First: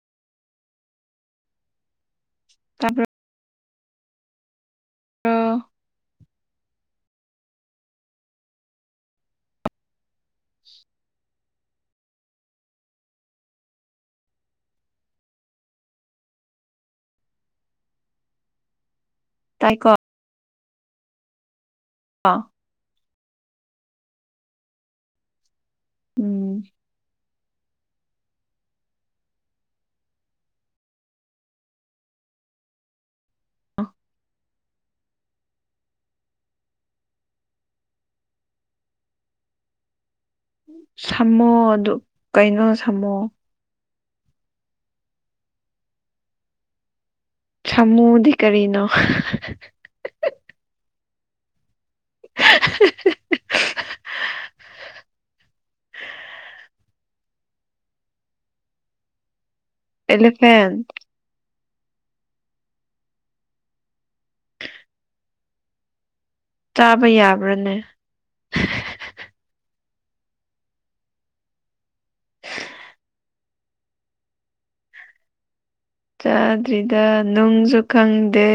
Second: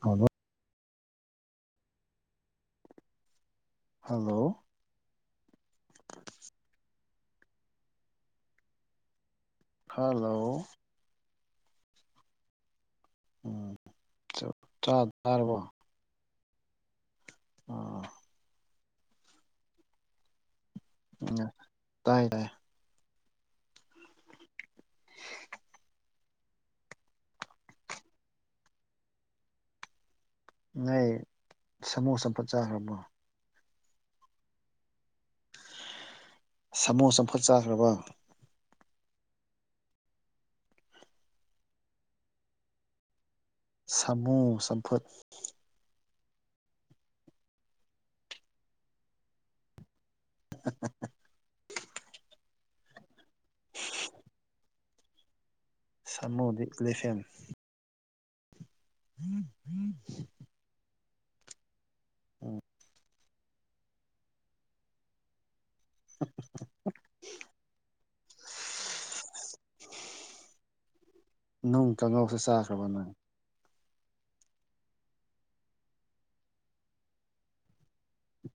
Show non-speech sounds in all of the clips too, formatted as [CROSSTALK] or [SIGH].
ꯍꯥꯎꯕ꯭ꯔꯣ ꯇꯥꯕ꯭ꯔ? ꯍꯜꯂꯣ꯫ ꯑꯣ ꯍꯜꯂꯣ ꯎꯝ ꯆꯞ-ꯆ-ꯆꯥꯔꯕꯣ? ꯑ ꯇꯥꯏꯀꯣ ꯎ ꯇꯥꯏꯌꯦ ꯇꯥꯏꯌꯦ ꯎꯝ ꯅꯣꯢ ꯁꯥꯃꯣꯁ ꯐꯠ ꯆꯥꯈ꯭ꯔꯕꯣ ꯁꯥꯃꯣꯁ ꯑꯃꯝꯐꯨꯠ ꯆꯥꯈ꯭ꯔꯕꯣ ꯁꯝꯃꯣ ꯑꯗꯨ ꯀꯩꯅꯣ ꯁꯝꯃꯣ ꯁꯥꯃꯨ ꯆꯝꯐꯨꯠ ꯁꯥꯃꯨꯗꯤ ꯀꯔꯤꯅꯣ [UNINTELLIGIBLE] [INAUDIBLE] [UNINTELLIGIBLE] [INAUDIBLE] ꯁꯅꯣꯗꯤꯛꯂꯤꯦꯐꯦꯝ ꯎꯝ [UNINTELLIGIBLE] [INAUDIBLE] ꯑꯦꯂꯤꯐꯦꯟ ꯎꯝ ꯑ ꯆꯥꯕ ꯌꯥꯕ꯭ꯔꯥꯅꯦ ꯅꯨꯡ ꯀꯥꯡꯉꯧꯁꯦ ꯆꯥꯈ꯭ꯔꯕ ꯅꯪ ꯀꯥꯗ꯭ꯔꯤꯗ ꯅꯨꯡꯁꯨ ꯈꯪꯗꯦ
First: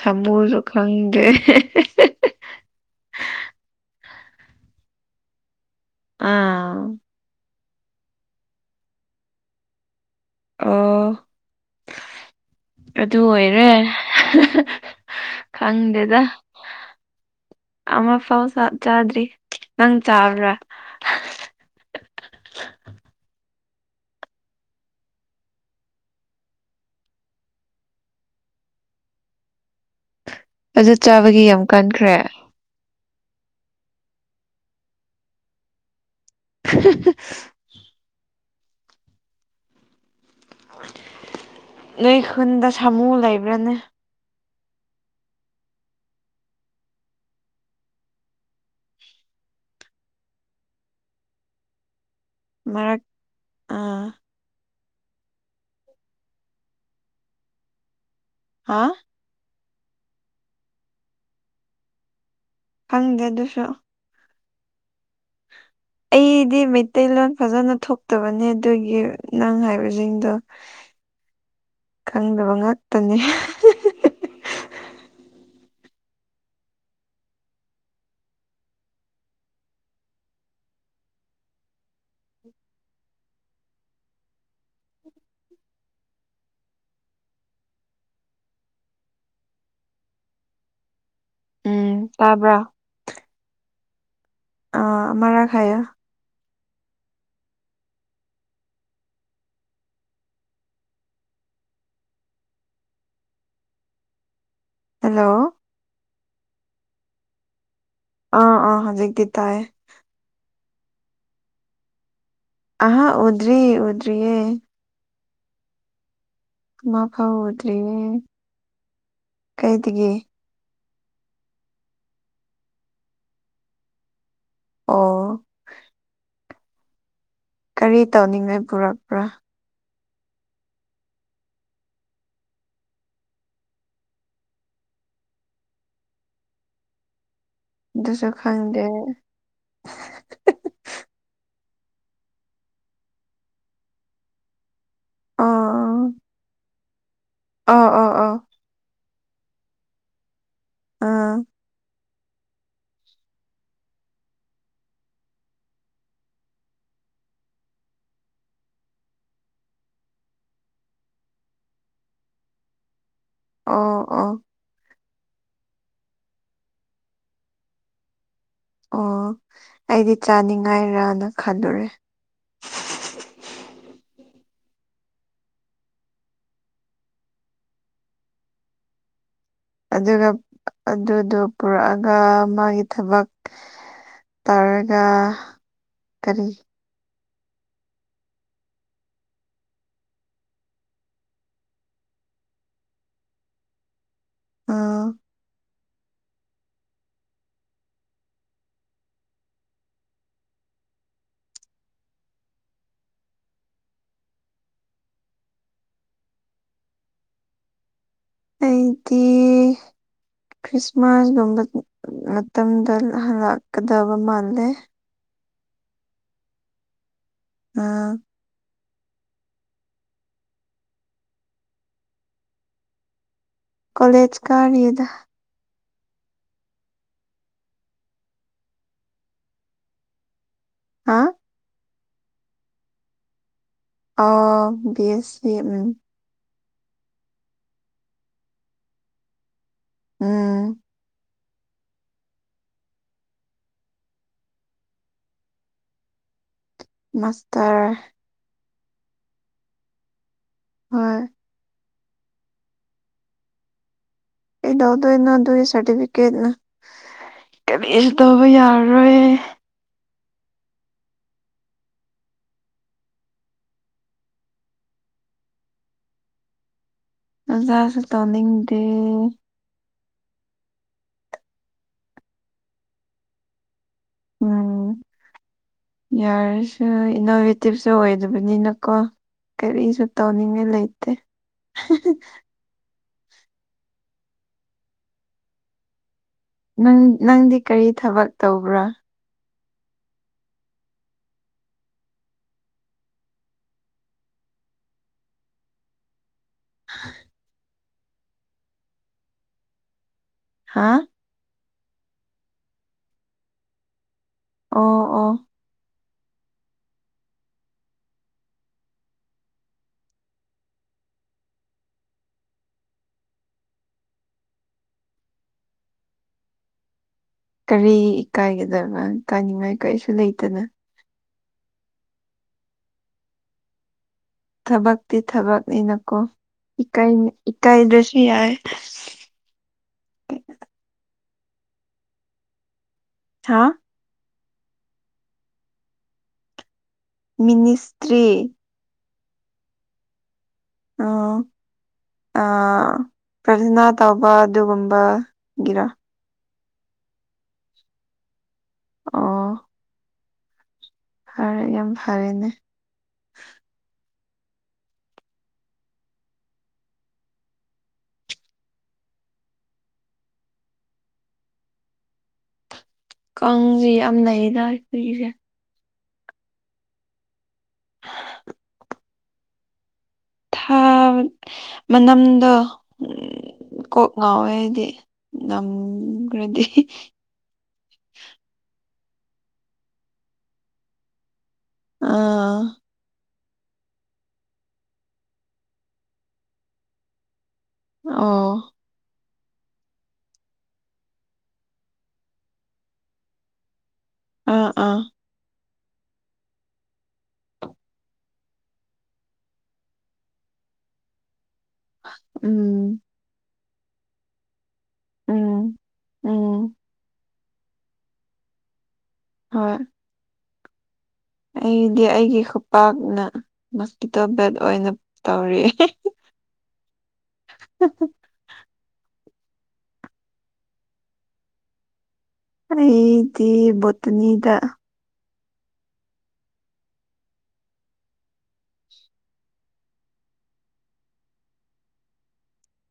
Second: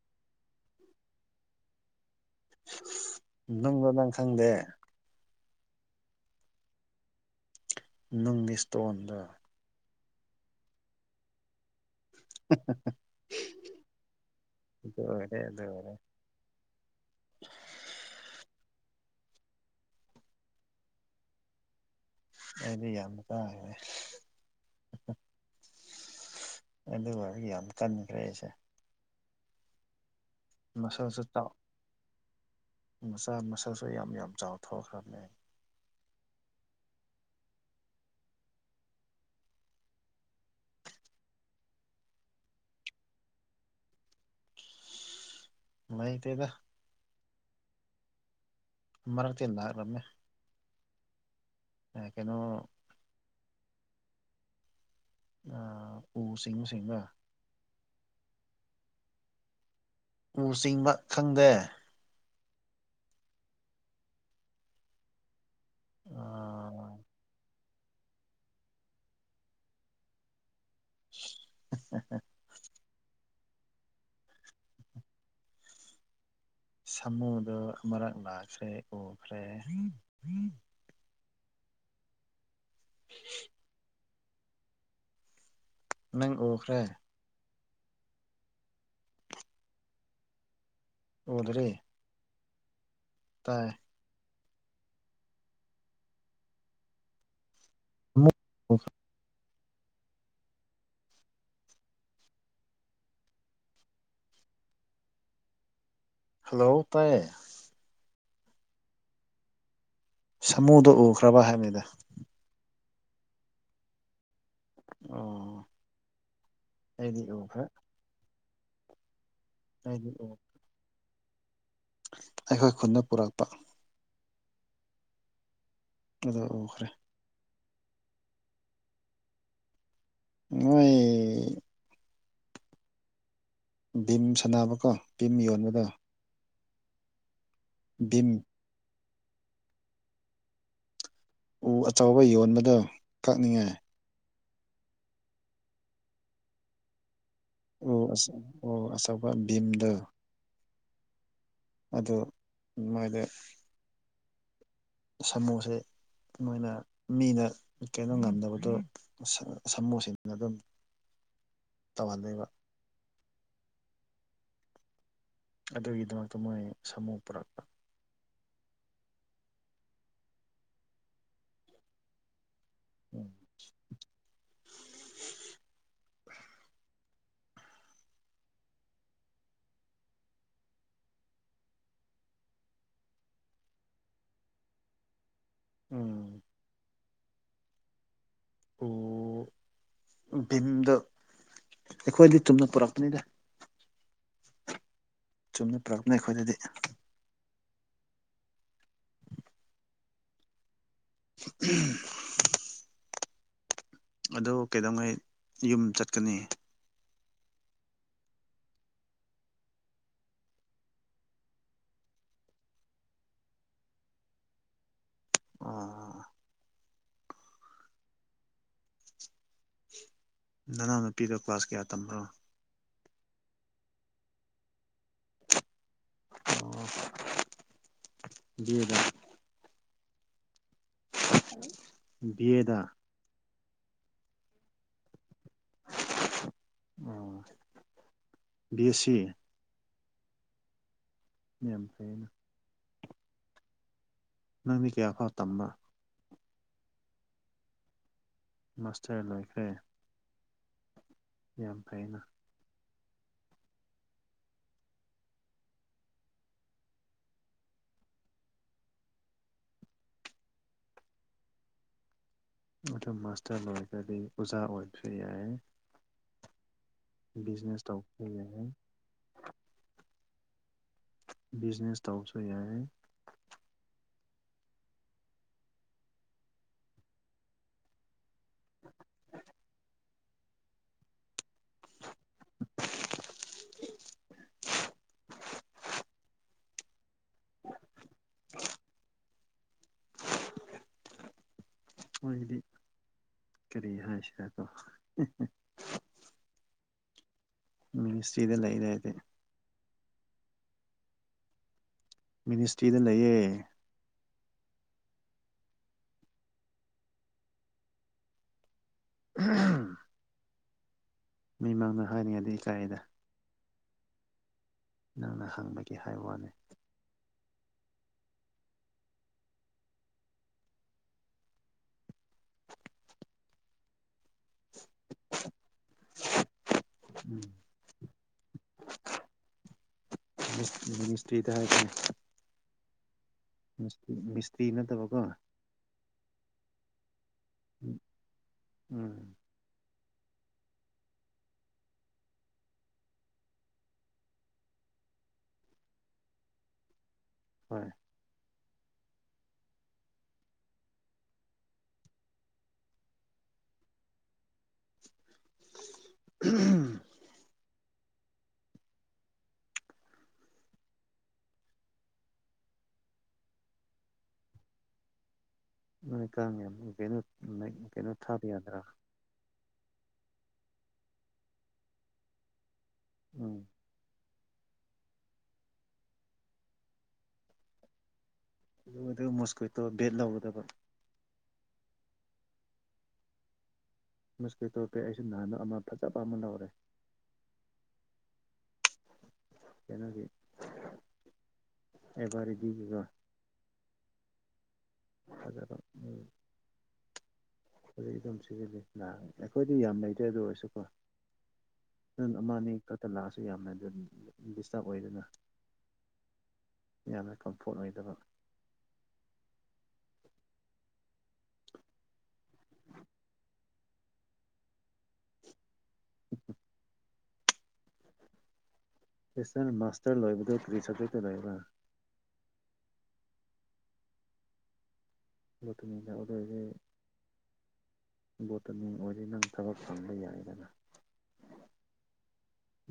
ꯁꯥꯃꯨꯁꯨ ꯈꯪꯗꯦ ꯅꯪꯂ ꯅꯪꯈꯪꯗꯦ ꯑꯥ ꯅꯨꯡꯒꯤ ꯏꯁꯇꯣꯟꯗ ꯑꯥ ꯑꯗꯨ ꯑꯣꯏꯔꯦ [UNINTELLIGIBLE] ꯑꯗꯨ ꯑꯣꯏꯔꯦ ꯑꯗꯨ ꯑꯣꯏꯔꯦ ꯈꯪꯗꯦꯗ ꯑꯃ ꯐꯥꯎ ꯆꯥ ꯆꯥꯗ꯭ꯔꯤ ꯅꯪ ꯆꯥꯕ꯭ꯔꯥ ꯑꯩꯗꯤ ꯌꯥꯝꯅ ꯆꯥꯈ꯭ꯔꯦ ꯑꯗꯨꯒꯗꯤ ꯌꯥꯝ ꯀꯟꯈ꯭ꯔꯦ ꯑꯩꯁꯦ ꯑꯗꯨ ꯃꯁꯜꯁꯨ ꯆꯥꯕꯒꯤ ꯆꯥꯎ ꯌꯥꯝ ꯀꯟꯈ꯭ꯔꯦ ꯃꯆꯥ ꯃꯁꯜꯁꯨ ꯌꯥꯝ ꯌꯥꯝ ꯆꯥꯎ ꯊꯣꯛꯈ꯭ꯔꯕꯅꯦ ꯑꯩ [UNINTELLIGIBLE] ꯅꯣꯏ ꯈꯨꯟꯗ ꯁꯥꯃꯨ ꯂꯩꯕ꯭ꯔꯅꯦ ꯂꯩꯇꯦꯗ ꯃꯔꯛꯇꯤ ꯂꯥꯛꯔꯝꯃꯦ ꯑꯦ ꯀꯩꯅꯣ ꯃꯔꯛ ꯑ ꯑ ꯎ ꯁꯤꯡ ꯁꯤꯡꯔ ꯍꯥꯥ ꯎ ꯆꯤꯡꯕ ꯈꯪꯗꯦ ꯈꯪꯗꯦ ꯑꯗꯨꯁꯨ ꯑꯩꯗꯤ ꯑꯥ ꯃꯩꯇꯩꯂꯣꯟ ꯐꯖꯅ ꯊꯣꯛꯇꯕꯅꯦ ꯑꯗꯨꯒꯤ ꯅꯪ ꯍꯥꯏꯕꯁꯤꯡꯗꯣ ꯈꯪꯗꯕ ꯉꯥꯛꯇꯅꯤ [UNINTELLIGIBLE] ꯁꯥꯃꯨꯗꯣ ꯑꯃꯔꯛ ꯂ ꯥꯛꯈ꯭ꯔꯦ ꯎꯈ꯭ꯔꯦ [UNINTELLIGIBLE] ꯅꯪ ꯎꯈ꯭ꯔꯦ ꯎꯗ꯭ꯔꯤ ꯎ ꯇꯥꯕ꯭ꯔꯥ ꯇꯥꯏꯌꯦ ꯑ ꯑꯃꯔꯥꯛ ꯍꯥꯏꯌꯣ [UNINTELLIGIBLE] ꯍꯜꯂꯣ ꯍꯜꯂꯣ ꯇꯥꯏꯌꯦ ꯑꯥ ꯑꯥ ꯍꯧꯖꯤꯛꯀꯤ ꯇꯥꯌꯦ ꯁꯥꯃꯨꯗꯣ ꯎꯈ꯭ꯔꯕ ꯍꯥꯏꯕꯅꯦꯗ ꯑꯍꯥ ꯎꯗ꯭ꯔꯤ ꯎꯗ꯭ꯔꯤꯌꯦ ꯑꯣ ꯃꯥ ꯑꯩꯗꯤ ꯐꯥꯎ ꯎꯈ꯭ꯔꯦ ꯎꯗ꯭ꯔꯤꯌꯦ ꯀꯩꯗꯒꯤ ꯑꯩꯗꯤ ꯎ ꯑꯩꯈꯣꯏ ꯈꯨꯟꯗ ꯄꯨꯔꯛꯄ ꯑꯣ ꯑ [UNINTELLIGIBLE] ꯎꯈ꯭ꯔꯦ ꯀꯔꯤ ꯇꯧꯅꯤꯡꯉꯥꯏ ꯄꯨꯔꯛꯄ꯭ꯔꯥ ꯃꯣꯏ ꯚꯤꯝ ꯁꯥꯟꯅꯕꯀꯣ ꯕꯤꯝ ꯌꯣꯟꯕꯗ ꯚꯤꯝ ꯑꯗꯨꯁꯨ ꯈꯪꯗꯦ ꯎ ꯑꯆꯧꯕ ꯌꯣꯟꯕꯗꯣ ꯀꯛꯅꯤꯡꯉꯥꯏ ꯑꯥ ꯑꯣ ꯑꯆ ꯑꯣ ꯑꯆꯧꯕ ꯚꯤꯝꯗꯣ ꯑꯥ ꯑꯗꯨ ꯃꯣꯏꯗꯤ ꯁꯥꯃꯨꯁꯦ ꯃꯣꯏꯅ ꯃꯤꯅ ꯀꯩꯅꯣ ꯉꯝꯗꯕꯗꯣ ꯁꯁꯃꯨꯁꯤꯡꯅ ꯑꯗꯨꯝ ꯇꯧꯍꯜꯂꯤꯕ ꯑꯣ ꯑꯣ ꯑꯗꯨꯒꯤꯗꯃꯛꯇ ꯃꯣꯏ ꯁꯥꯃꯨ ꯄꯨꯔꯛꯄ ꯑꯣ ꯑꯩꯗꯤ ꯆꯥꯅꯤꯡꯉꯥꯏꯔꯥꯅ ꯈꯜꯂꯨꯔꯦ ꯎꯝ ꯑꯗꯨꯒ ꯑꯗꯨꯗꯣ ꯄꯨꯔꯛꯑꯒ ꯃꯥꯒꯤ ꯊꯕꯛ ꯇꯔꯒ ꯎꯝ ꯀꯔꯤ? ꯑꯣ ꯚꯤꯝꯗ ꯑꯩꯈꯣꯏꯗꯤ ꯇꯨꯝꯅ ꯄꯨꯔꯛꯄꯅꯤꯗ ꯑꯥ ꯆꯨꯝꯅ ꯄꯔꯛꯅ ꯑꯩꯈꯣꯏꯗꯗꯤ ꯎꯝ ꯑꯗꯣ ꯀꯩꯗꯧꯉꯩ ꯌꯨꯝ ꯆꯠꯀꯅꯤ ꯑꯩꯗꯤ ꯈ꯭ꯔꯤꯁꯃꯥꯁꯒꯨꯝꯕ ꯃꯇꯝꯗ ꯍꯜꯂꯛꯀꯗꯕ ꯃꯥꯜꯂꯦ ꯑꯣ ꯑꯥ ꯅꯅꯥꯎꯅꯨꯄꯤꯗꯣ ꯀ꯭ꯂꯥꯁ ꯀꯌꯥ ꯇꯝꯕꯅꯣ ꯀꯣꯂꯦꯖ ꯀꯥꯔꯤ ꯌꯦꯗ ꯑꯣ ꯗ ꯍꯥ ꯦꯗꯥ ꯑ ꯦꯁ ꯎꯝ ꯑꯣ ꯕꯤ ꯑꯦꯁ ꯁꯤ ꯎꯝ ꯃꯦꯝꯁꯩꯅ ꯅꯪꯗꯤ ꯀꯌꯥꯐꯥꯎ ꯇꯝꯕ꯭ꯔꯥ ꯃꯥꯁꯇꯔ ꯃꯥꯁꯇꯔ ꯂꯣꯏꯈ꯭ꯔꯦ ꯍꯣꯏ ꯌꯥꯝ ꯐꯥꯏꯩꯅ ꯑꯦꯗꯗꯣ ꯏ ꯑꯗꯨꯏ ꯁꯔꯇꯤꯐꯤꯦꯠ ꯅ ꯀꯔꯤꯁꯨ ꯇꯧꯕ ꯌꯥꯔꯔꯣꯏ ꯑꯗꯨ ꯃꯥꯁꯇꯔ ꯂꯣꯏꯔꯒꯗꯤ ꯑꯣꯖꯥ ꯑꯣꯏꯕꯁꯨ ꯌꯥꯏ ꯕꯤꯖꯤꯅꯦꯁ ꯑꯣꯖꯥꯁꯨ ꯇꯧꯕꯁꯨ ꯌꯥꯏ ꯇꯧꯅꯤꯡꯗꯦ ꯕꯤꯖꯤꯅꯦꯁ ꯇꯧꯕꯁꯨ ꯌꯥꯏ ꯎꯝ ꯌꯥꯔꯁ ꯏꯅꯣ ꯑꯦꯛꯇꯤꯞꯁꯨ ꯑꯣꯏꯗꯕꯅꯤꯅꯀꯣ ꯀꯔꯤꯁꯨ ꯇꯧꯅꯤꯡꯉꯥꯏ ꯂꯩꯇꯦ ꯪ ꯅꯪꯗꯤ ꯀꯔꯤ ꯊꯕꯛ ꯇꯧꯕ꯭ꯔꯥ [UNINTELLIGIBLE] ꯃꯣꯏꯗꯤ ꯀꯔꯤ ꯍꯥꯏꯁꯦꯗꯣ ꯍ ꯃꯤꯅꯤꯁꯇ꯭ꯔꯤꯗ ꯂꯩꯔꯦ ꯍꯥꯏꯗꯤ ꯍꯥꯥ ꯃꯤꯅꯤꯁꯇ꯭ꯔꯤꯗ ꯂꯩꯌꯦ ꯑꯣ ꯑꯣ [UNINTELLIGIBLE] [INAUDIBLE] ꯃꯤꯃꯥꯡꯗ ꯍꯥꯏꯔꯤꯉꯩꯗꯤ ꯏꯀꯥꯏꯒꯤꯗ ꯅꯪꯅ ꯍꯪꯕꯒꯤ ꯍꯥꯏꯕ ꯋꯥꯅꯤ ꯀꯔꯤ ꯏꯀꯥꯏꯒꯗꯕ ꯀꯥꯅꯤꯡꯉꯥꯏ ꯀꯔꯤꯁꯨ ꯂꯩꯇꯅ ꯊꯕꯛꯇꯤ ꯊꯕꯛꯅꯤꯅꯀꯣ ꯏꯀꯥꯢ ꯎꯝ ꯏꯀꯥꯏꯗ꯭ꯔꯁꯨ ꯌꯥꯏ ꯃꯤꯁ ꯃꯤꯁꯇ꯭ꯔꯤꯗ ꯍꯥꯢꯔꯛꯀꯅꯤ ꯊ ꯃꯤꯁꯇꯤ ꯅꯠꯇꯕꯀꯣ ꯃꯤꯅꯤꯁꯇ꯭ꯔꯤ ꯎꯝ ꯑꯣ ꯑ ꯄ꯭ꯔꯊꯅꯥ ꯇꯧꯕ ꯑꯗꯨꯒꯨꯝꯕꯒꯤꯔ? ꯍꯣꯏ ꯑꯣ ꯐꯔꯦ ꯌꯥꯝ ꯐꯔꯦꯅꯦ ꯎꯝ ꯀꯥꯡꯁꯦ ꯌꯥꯝ ꯅꯩꯗ ꯑꯩꯈꯣꯏꯒꯤꯁꯦ ꯅꯣꯏ ꯀꯥꯡ ꯌꯥꯝ ꯀꯩꯅꯣ ꯅꯥꯏꯠ ꯀꯩꯅꯣ ꯊꯥꯕ ꯌꯥꯗ꯭ꯔꯥ ꯊꯥꯕꯅꯤ ꯃꯅꯝꯗꯣ ꯎꯝ ꯀꯣꯛ ꯉꯥꯎꯋꯦ ꯑꯩꯗꯤ ꯅꯝꯈ꯭ꯔꯗꯤ ꯑꯗꯨ ꯑꯗꯨ ꯃꯣꯁꯀ꯭ꯋꯤꯇꯣ ꯕꯦꯟ ꯇꯧꯒꯗꯕ ꯑꯥ ꯃꯣꯁꯀ꯭ꯋꯤꯇꯣ ꯕꯦꯠ ꯑꯩꯁꯨ ꯅꯍꯟ ꯑꯃ ꯐꯖꯕ ꯑꯃ ꯂꯧꯔꯦ ꯑꯣ ꯀꯅꯥꯒꯤ unintelligible ꯑꯥ ꯑꯥ ꯍꯖꯔꯣ ꯎꯝ ꯍꯧꯖꯤꯛ ꯑꯗꯨꯝ ꯁꯤꯖꯤꯜꯂꯤ ꯂꯥꯛ ꯑꯩꯈꯣꯏꯗꯤ ꯌꯥꯝ ꯂꯩꯇ꯭ꯔꯦ ꯑꯗꯨ ꯑꯣꯏꯔꯁꯨꯀꯣ ꯑꯃ ꯑꯅꯤ ꯎꯝ ꯈꯛꯇ ꯂꯥꯛꯑꯁꯨ ꯌꯥꯝꯅ ꯑꯗꯨ ꯑꯗꯨꯝ ꯗꯤꯁꯇꯔꯕ ꯑꯣꯏꯗꯅ ꯎꯝ ꯎꯝ ꯌꯥꯝꯅ ꯀꯝꯐꯣꯔꯠ ꯑꯣꯏꯗꯕ꯫ ꯍꯣꯏ ꯑꯩꯗꯤ ꯑꯩꯒꯤ ꯈꯨꯄꯥꯛꯅ ꯃꯣꯁꯀꯤꯇꯣ ꯕꯦꯠ ꯑꯣꯏꯅ ꯇꯧꯔꯤ ꯎꯝ ꯍꯥꯍꯥꯍꯥ ꯁꯤꯁꯇꯔ ꯃꯥꯁꯇꯔ ꯂꯣꯏꯕꯗꯤ ꯀꯔꯤ ꯁꯞꯖꯦꯛꯇ ꯂꯣꯏꯕꯔ ꯑꯩꯗꯤ ꯕꯣꯇꯅꯤꯗ ꯂꯠꯅꯤ ꯌꯥꯗ ꯕꯣꯇꯅꯤ ꯑꯣꯏꯔꯗꯤ ꯅꯪ ꯊꯕꯛ ꯐꯪꯕ ꯌꯥꯏꯗꯅ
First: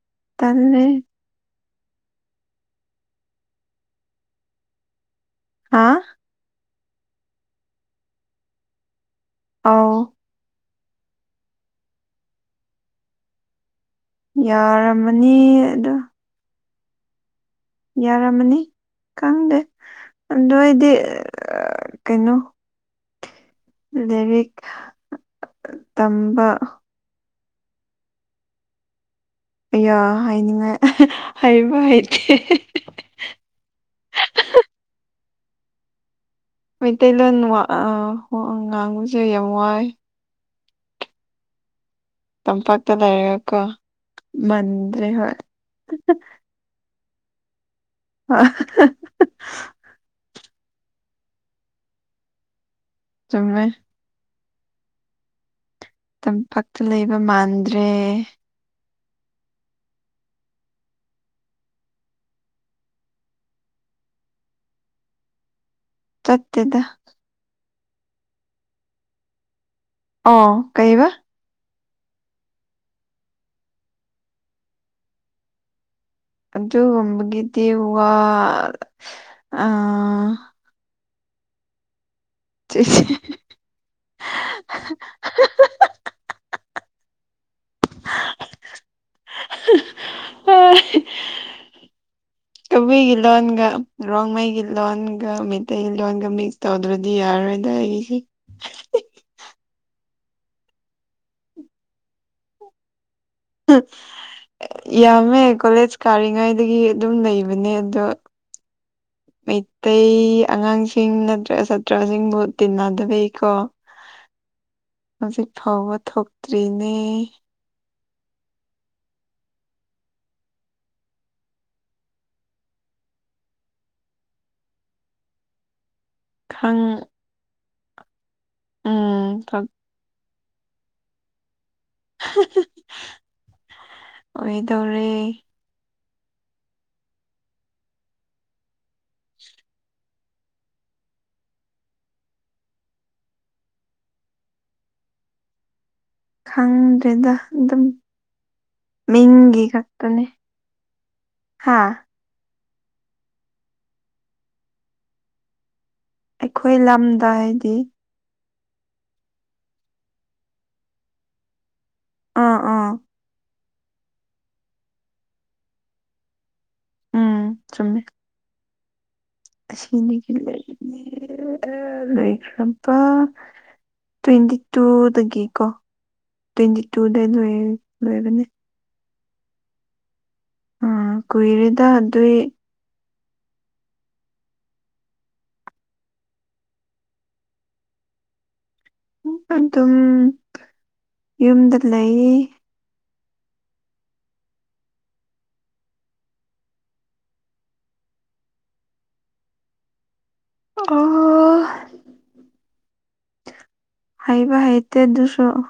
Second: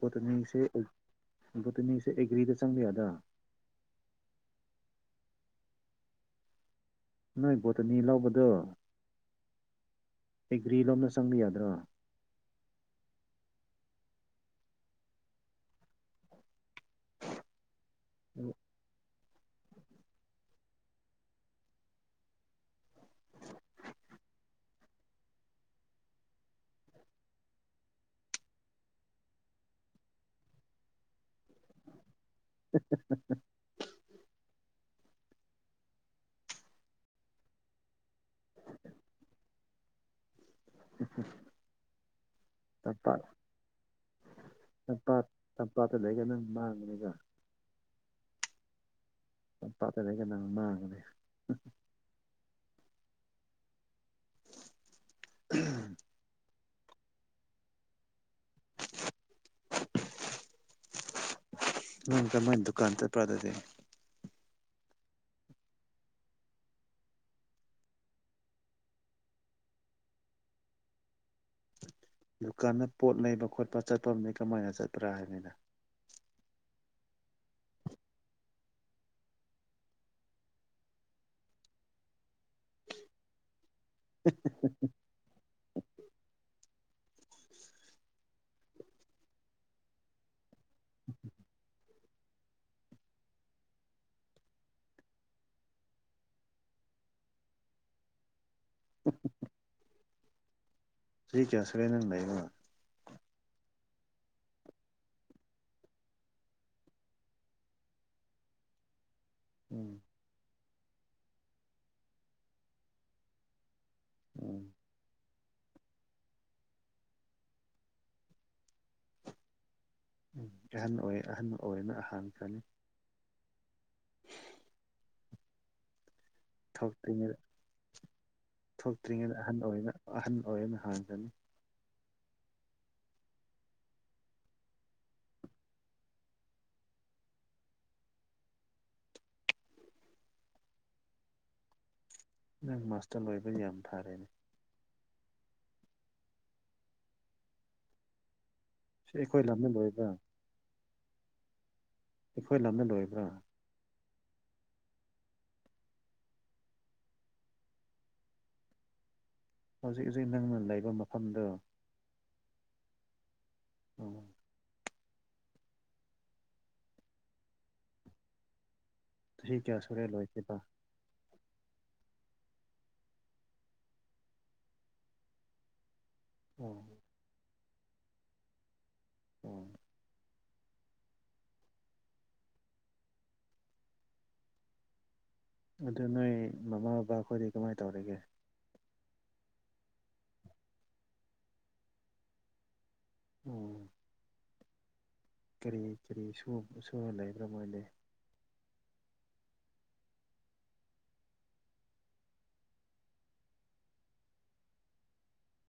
ꯕꯣꯇꯅꯤꯁꯦ ꯇꯜꯂꯦ ꯕꯣꯇꯅꯤꯁꯦ ꯑꯦꯒ꯭ꯔꯤꯗ ꯆꯪꯕ ꯌꯥꯗꯔꯥ ꯍꯥꯥ ꯅꯣꯏ ꯕꯣꯇꯅꯤ ꯂꯧꯕꯗꯣ ꯑꯧ ꯑꯦꯒ꯭ꯔꯤ ꯂꯣꯝꯗ ꯆꯪꯕ ꯌꯥꯗ꯭ꯔꯣ ꯌꯥꯔꯝꯃꯅꯤ ꯑꯗꯨ ꯌꯥꯔꯝꯃꯅꯤ ꯈꯪꯗꯦ ꯑꯗꯨ ꯑꯩꯗꯤ ꯀꯩꯅꯣ ꯂꯥꯏꯔꯤꯛ ꯇꯝꯕ ꯍꯥꯏꯅꯤꯡꯉꯥꯏ ꯍꯥꯏꯕ ꯍꯩꯇꯦ ꯃꯩꯇꯩꯂꯣꯟ ꯋꯥ ꯉꯥꯡꯕꯁꯨ ꯌꯥꯝ ꯋꯥꯏ ꯍꯨꯝ ꯍꯨꯝ [UNINTELLIGIBLE] ꯇꯝꯄꯥꯛꯇ ꯆꯄꯥ ꯂꯩꯔꯒꯀꯣ ꯃꯟꯗ꯭ꯔꯦ ꯆꯄꯥ ꯍꯣꯏ ꯆꯄꯥꯇ ꯂꯩ ꯀꯅ ꯃꯥꯡꯒꯅꯤꯗ ꯑ [UNINTELLIGIBLE] ꯄꯥꯠꯀ ꯂꯩꯒꯅꯥ ꯃꯥꯡꯒꯅꯤ ꯆꯨꯝꯃꯦ ꯑꯍꯝ ꯄꯥꯠꯇ ꯂꯩꯕ ꯃꯥꯟꯗ꯭ꯔꯦ [INAUDIBLE] ꯅꯪ ꯀꯃꯥꯏ ꯗꯨꯀꯥꯟ ꯆꯠꯄ꯭ꯔꯥ ꯑꯗꯨꯗꯤ ꯆꯠꯇꯦꯗꯥ ꯑꯣ ꯀꯩꯕ ꯗꯨꯀꯥꯟꯗ ꯄꯣꯠ ꯂꯩꯕ ꯈꯣꯠꯄ ꯆꯠꯄ ꯃꯤꯛ ꯀꯃꯥꯏꯅ ꯆꯠꯄ꯭ꯔꯥ ꯍꯥꯏꯕꯅꯤꯗ ꯑꯗꯨꯒꯨꯝꯕꯒꯤꯗꯤ ꯋꯥ ꯑꯥ ꯆꯠꯁꯤ [UNINTELLIGIBLE] [UNINTELLIGIBLE] [UNINTELLIGIBLE] [INAUDIBLE] ꯀꯕꯨꯏꯒꯤ ꯂꯣꯟꯒ ꯔꯣꯡꯃꯩꯒꯤ ꯂꯣꯟꯒ ꯃꯩꯇꯩꯒꯤ ꯂꯣꯟꯒ ꯃꯤꯛꯁ ꯇꯧꯗ꯭ꯔꯗꯤ ꯌꯥꯔꯔꯣꯏꯗ ꯑꯩꯒꯤꯁꯦ [UNINTELLIGIBLE] ꯆꯍꯤ ꯀꯌꯥ ꯁꯨꯔꯦ ꯅꯪ ꯂꯩꯕ ꯌꯥꯝꯃꯦ ꯀꯣꯂꯦꯖ ꯀꯥꯔꯤꯉꯩꯗꯒꯤ ꯑꯗꯨꯝ ꯂꯩꯕꯅꯦ ꯑꯗꯣ ꯎꯝ ꯃꯩꯇꯩ ꯑꯉꯥꯡꯁꯤꯡ ꯍꯤꯡ ꯅꯠꯇ꯭ꯔ ꯁꯥꯇ꯭ꯔꯁꯤꯡꯕꯨ ꯇꯤꯟꯅꯗꯕꯩ ꯀꯣ ꯎꯝ ꯍꯧꯖꯤꯛꯐꯥꯎꯕ ꯊꯣꯛꯇ꯭ꯔꯤꯅꯦ ꯎꯝ ꯑꯍꯟ ꯑꯣꯏ ꯑꯍꯟ ꯑꯣꯏꯕꯅ ꯍꯥꯟꯈ꯭ꯔꯅꯤ [INAUDIBLE] ꯈꯪ ꯊꯣꯛꯇ꯭ꯔꯤꯉꯩꯗ ꯊꯣꯛꯇ꯭ꯔꯤꯉꯩꯗ ꯎꯝ ꯑꯍꯟ ꯑꯣꯏꯕꯅ ꯑꯍꯟ ꯑꯣꯏꯕꯅ ꯍꯥꯟꯈ꯭ꯔꯅꯤ ꯑꯣꯏꯗꯧꯔꯦ [UNINTELLIGIBLE] ꯅꯪ ꯃꯥꯁꯇ꯭ꯔ ꯂꯣꯏꯕ ꯌꯥꯝ ꯐꯔꯦꯅꯦ ꯈꯪꯗ꯭ꯔꯦꯗ ꯑꯗꯨꯝ ꯁꯤ ꯑꯩꯈꯣꯏ ꯃꯤꯡꯒꯤ ꯂꯝꯗ ꯂꯣꯏꯕ꯭ꯔꯥ ꯈꯛꯇꯅꯦ ꯍꯥꯥ ꯑꯩꯈꯣꯏ ꯂꯝꯅ ꯂꯣꯏꯕ꯭ꯔꯥ ꯑꯩꯈꯣꯏ ꯂꯝꯗ ꯍꯥꯏꯗꯤ ꯍꯧꯖꯤꯛ ꯍꯧꯖꯤꯛ ꯅꯪꯅ ꯂꯩꯕ ꯃꯐꯝꯗꯣ ꯑ ꯑꯥ ꯑꯣ ꯎꯝ ꯆꯨꯝꯃꯦ ꯆꯍꯤ ꯀꯌꯥ ꯁꯨꯔꯦ ꯑꯁꯤꯅꯤꯒꯤ ꯂꯣꯏꯈꯤꯕ ꯂꯩꯕꯅꯦ ꯂꯩꯈ꯭ꯔꯕꯥ ꯇ꯭ꯋꯦꯟꯇꯤ ꯇꯨꯗꯒꯤ ꯀꯣ ꯇ꯭ꯋꯦꯟꯇꯤ ꯑꯣ ꯇꯨꯗ ꯂꯣꯏ ꯂꯣꯏꯕꯅꯦ ꯑꯣ ꯑ ꯀꯨꯏꯔꯦꯗ ꯑꯗꯨꯏ ꯑꯗꯨ ꯅꯣꯏ ꯃꯃꯥ ꯕꯕꯥꯈꯣꯏꯗꯤ ꯀꯃꯥꯏ ꯇꯧꯔꯤꯒꯦ ꯑꯗꯨꯝ ꯌꯨꯝꯗ ꯂꯩ ꯑꯣ ꯀꯔꯤ ꯀꯔꯤ ꯁꯨꯕ ꯁꯨꯔ ꯂꯩꯕ꯭ꯔꯥ ꯃꯣꯏꯗꯤ ꯑꯣ ꯍꯩꯕ ꯍꯩꯇꯦ ꯗꯨꯁꯨ